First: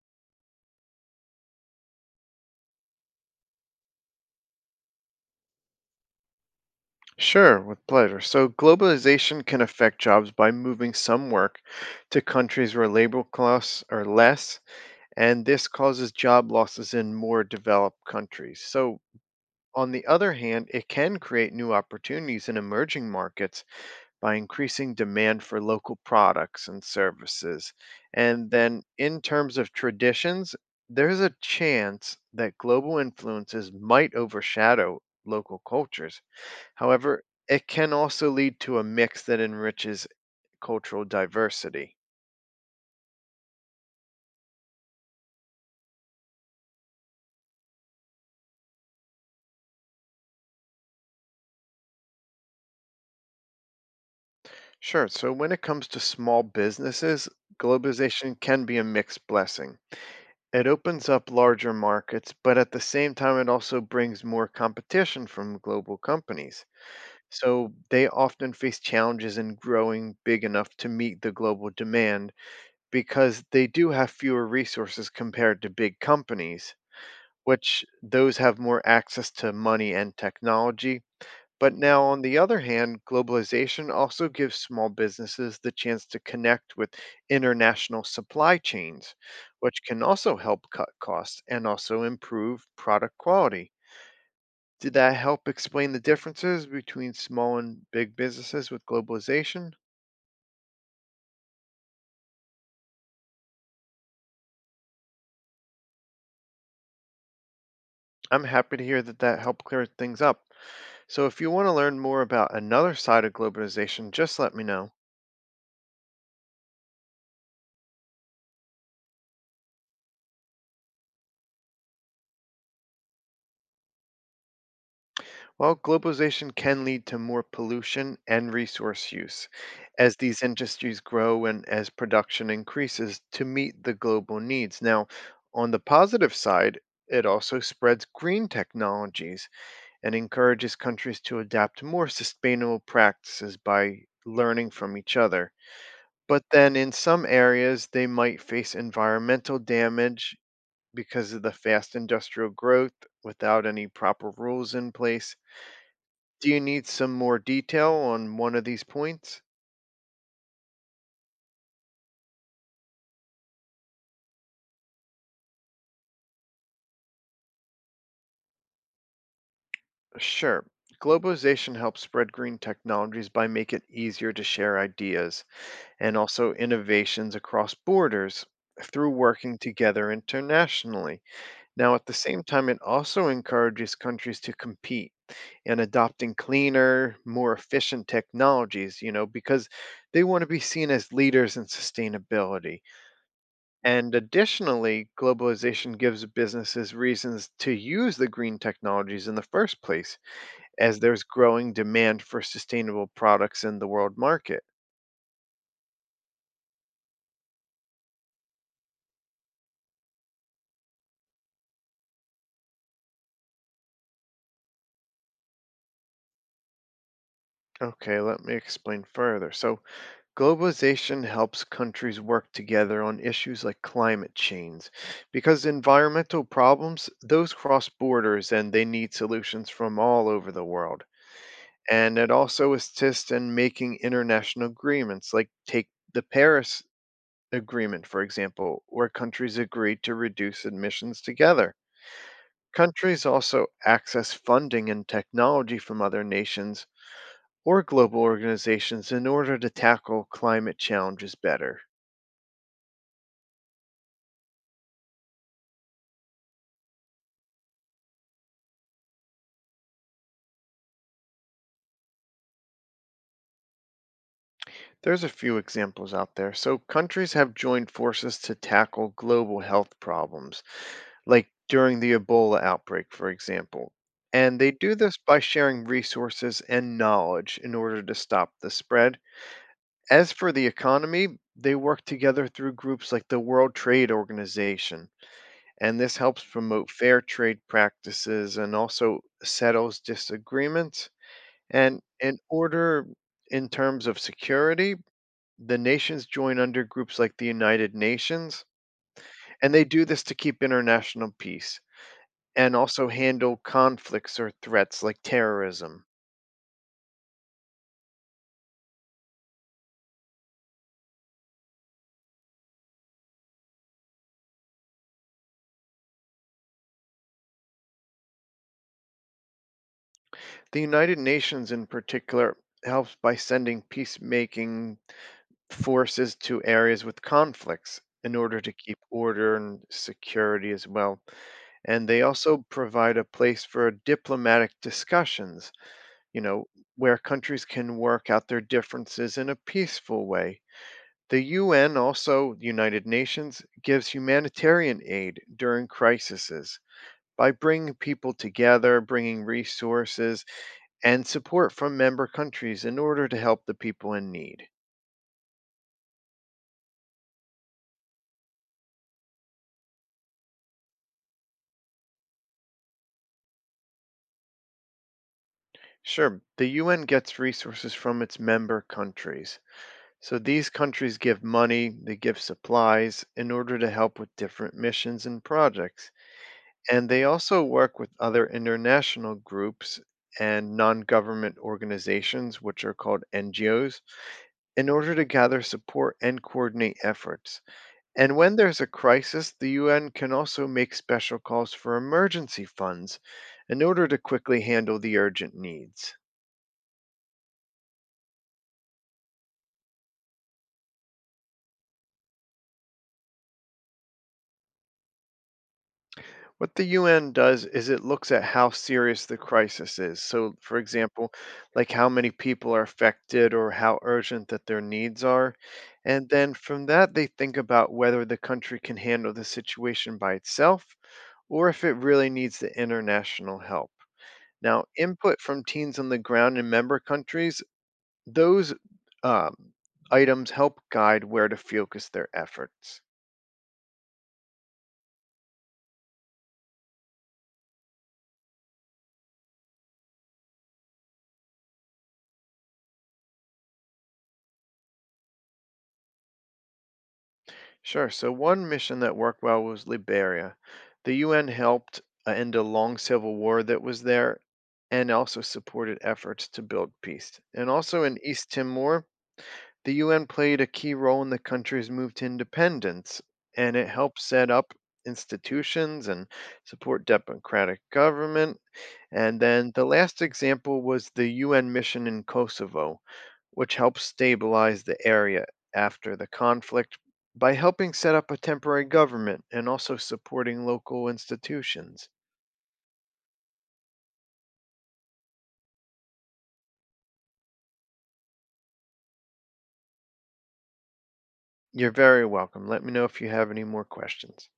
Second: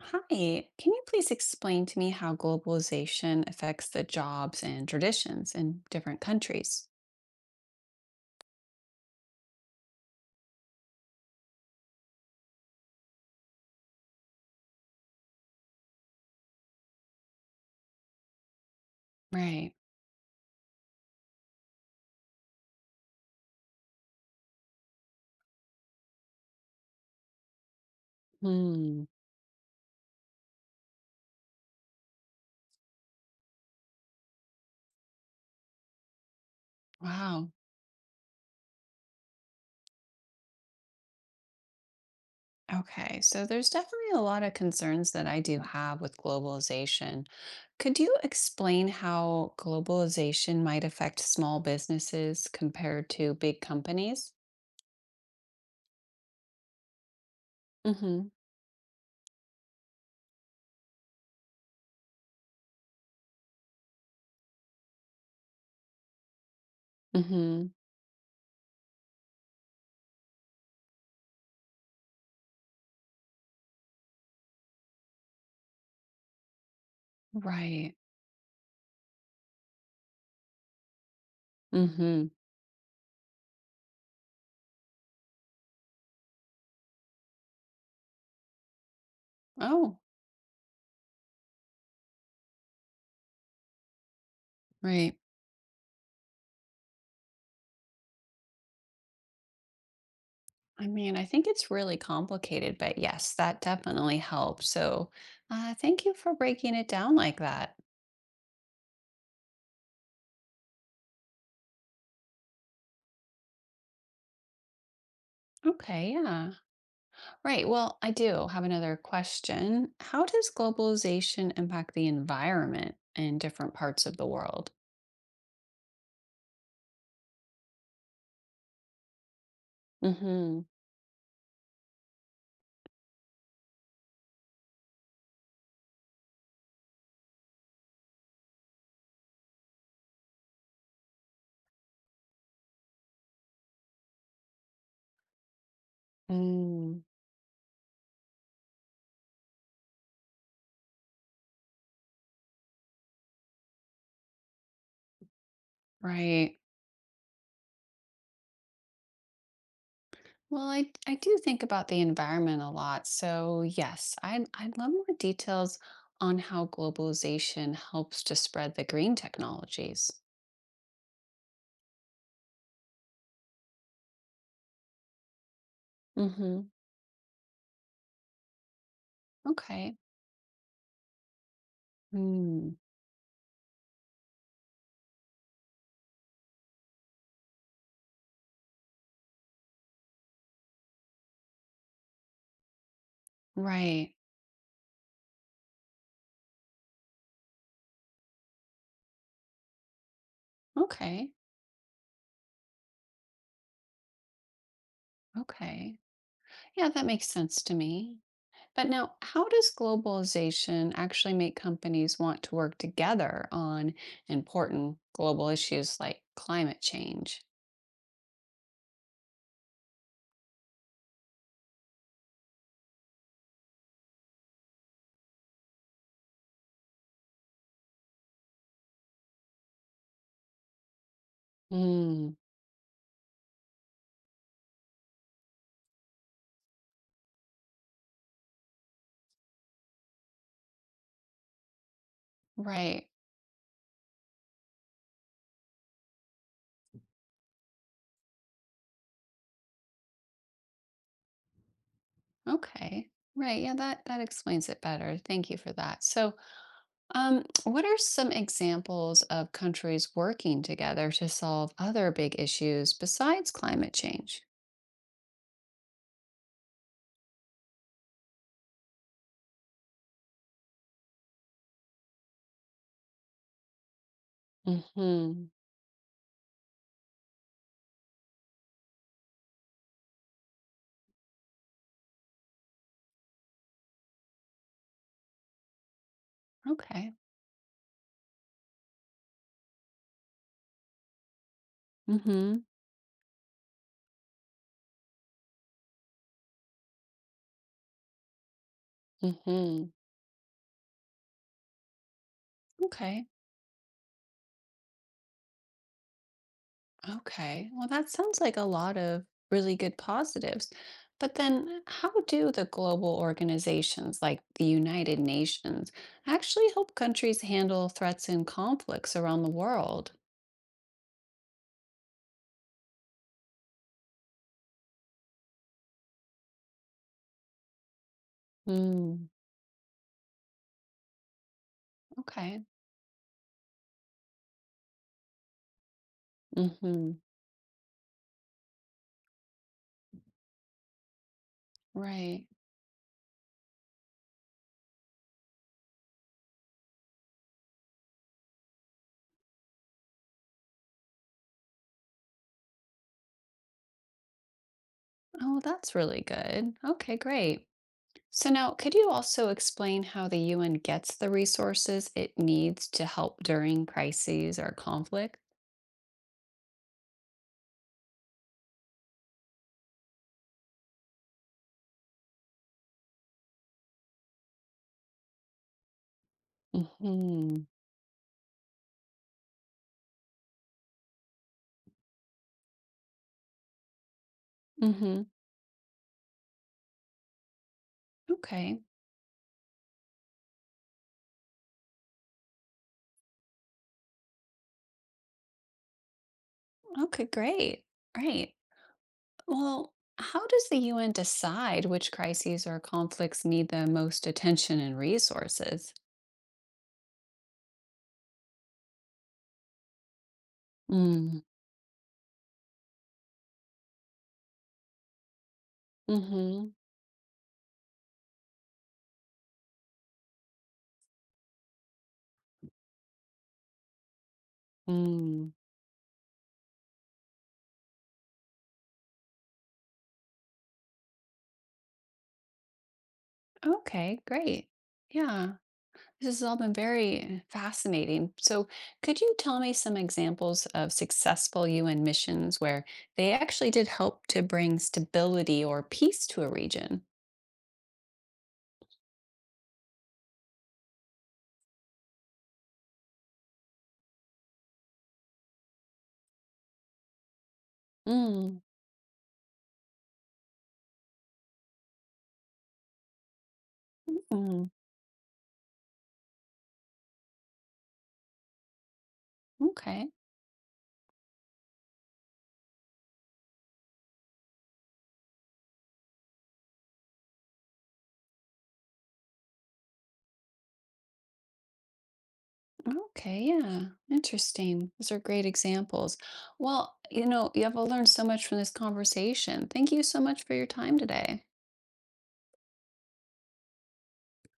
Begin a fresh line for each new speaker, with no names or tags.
Hi, can you please explain to me how globalization affects the jobs and traditions in different countries?
Sure, with pleasure. So, globalization can affect jobs by moving some work to countries where labor costs are less, and this causes job losses in more developed countries. So,
Right.
on the other hand, it can create new opportunities in emerging markets by increasing demand for local products and services. And then,
Hmm.
in terms of traditions, there's a chance that global influences might overshadow local cultures. However,
Wow.
it can also lead to a mix that enriches cultural diversity.
Okay. So there's definitely a lot of concerns that I do have with globalization. Could you explain how globalization might affect small businesses compared to big companies?
Sure, so when it comes to small businesses,
Mm-hmm.
globalization can be a mixed blessing. It opens up larger markets, but at the same time, it also brings more competition from global companies.
Mm-hmm.
So they often face challenges in growing big enough to meet the global demand because they do have fewer resources compared to big companies, which
Right.
those have more access to money and technology. But now, on
Mm-hmm.
the other hand, globalization also gives small businesses the chance to connect with international supply chains, which
Oh,
can also help cut costs and also improve product quality. Did
right.
that help explain the differences between small and big businesses with globalization?
I mean, I think it's really complicated, but yes, that definitely helps. Thank you for breaking it down like that.
I'm happy to hear that that helped clear things up. So, if you want to learn more about another side of globalization, just let me know.
Okay, yeah. Right. Well, I do have another question. How does globalization impact the environment in different parts of the world?
While globalization can lead to more pollution and resource use, as these
Hmm.
industries grow and as production increases to meet the global needs. Now, on the positive side, it also spreads green technologies and encourages countries to adapt more sustainable practices by learning from each other. But then in
Mm,
some areas, they might face environmental damage because of the fast industrial growth without any proper rules in place. Do
right.
you need some more detail on one of these points?
Well, I do think about the environment a lot. So, yes, I'd love more details on how globalization helps to spread the green technologies.
Sure. Globalization helps spread green technologies by making it easier to share ideas and also
Hmm.
innovations across borders through working
Okay.
together internationally. Now, at the same time,
Mm,
it also encourages countries to compete and adopting cleaner, more efficient technologies, you know, because they want to be seen as leaders in sustainability.
right.
And additionally, globalization gives businesses reasons to use the green technologies in the first place, as there's
Okay.
growing demand for sustainable products in the world market.
Okay, yeah, that makes sense to me. But now, how does globalization actually make companies want to work together on important global issues like climate change?
Okay, let me explain further. So, globalization helps countries work together on issues like climate change because environmental problems, those cross borders and they need solutions from all over the world. And it
Mm,
also assists in making international agreements like take the Paris Agreement, for example, where countries agree to reduce emissions together.
right.
Countries also access funding and technology from other nations or global organizations in order to tackle climate challenges better.
Okay. Right. Yeah, that explains it better. Thank you for that. What are some examples of countries working together to solve other big issues besides climate change?
There's a few examples out there. So, countries have joined forces to tackle global health problems, like during the Ebola outbreak, for example. And they do this by
Hmm.
sharing resources and knowledge in order to stop the spread. As for the economy, they work together through groups like the World Trade Organization, and this helps promote
Okay.
fair trade practices and also settles disagreements. And in
Mhm.
order, in terms of security, the nations join under groups like the United Nations, and they
Mhm.
do this to keep international peace and also
Okay.
handle conflicts or threats like terrorism.
Okay, well, that sounds like a lot of really good positives. But then how do the global organizations like the United Nations actually help countries handle threats and conflicts around the world?
The United Nations, in particular, helps by sending peacemaking forces to areas with conflicts in order to keep
Mm,
order and security as well. And they
okay.
also provide a place for diplomatic discussions, you know, where
Mhm.
countries can work out their differences in a peaceful way. The UN,
Right.
also the United Nations, gives humanitarian aid during crises by bringing people together, bringing resources and support from member countries in order to help the people in need.
Oh, that's really good. Okay, great. So now, could you also explain how the UN gets the resources it needs to help during crises or conflict?
Sure. The UN gets resources from its member countries. So these countries give money, they give supplies in order to help with different missions and projects. And they also
Mhm.
work with other international groups and non government organizations, which are called NGOs, in order to
Mhm.
gather support and coordinate efforts. And when
Okay.
there's a crisis, the UN can also make special calls for emergency funds in order to quickly handle the urgent needs.
Okay, great. Great. Well, how does the UN decide which crises or conflicts need the most attention and resources?
What the UN does is it looks at how serious the crisis is. So, for example,
Mm.
like how many people are affected or how urgent that their needs are. And then
Mhm.
from that, they think about whether the country can handle the situation by itself or if it really needs the international help. Now, input
Mm.
from teams on the ground in member countries, those um, items help guide where to focus their efforts.
Okay, great. Yeah, this has all been very fascinating. So, could you tell me some examples of successful UN missions where they actually did help to bring stability or peace to a region?
Sure. So one mission that worked well was Liberia. The UN helped end a long civil war that was there and also supported efforts to build peace. And also in East
Mm.
Timor, the UN played a key role in the country's move to independence, and it helped set
Mm.
up institutions and support democratic government. And then the
Okay.
last example was the UN mission in Kosovo, which helped stabilize the area after the conflict by helping set up a temporary government and also supporting local institutions.
Okay, yeah, interesting. Those are great examples. Well, you know, you have learned so much from this conversation. Thank you so much for your time today.
You're very welcome. Let me know if you have any more questions.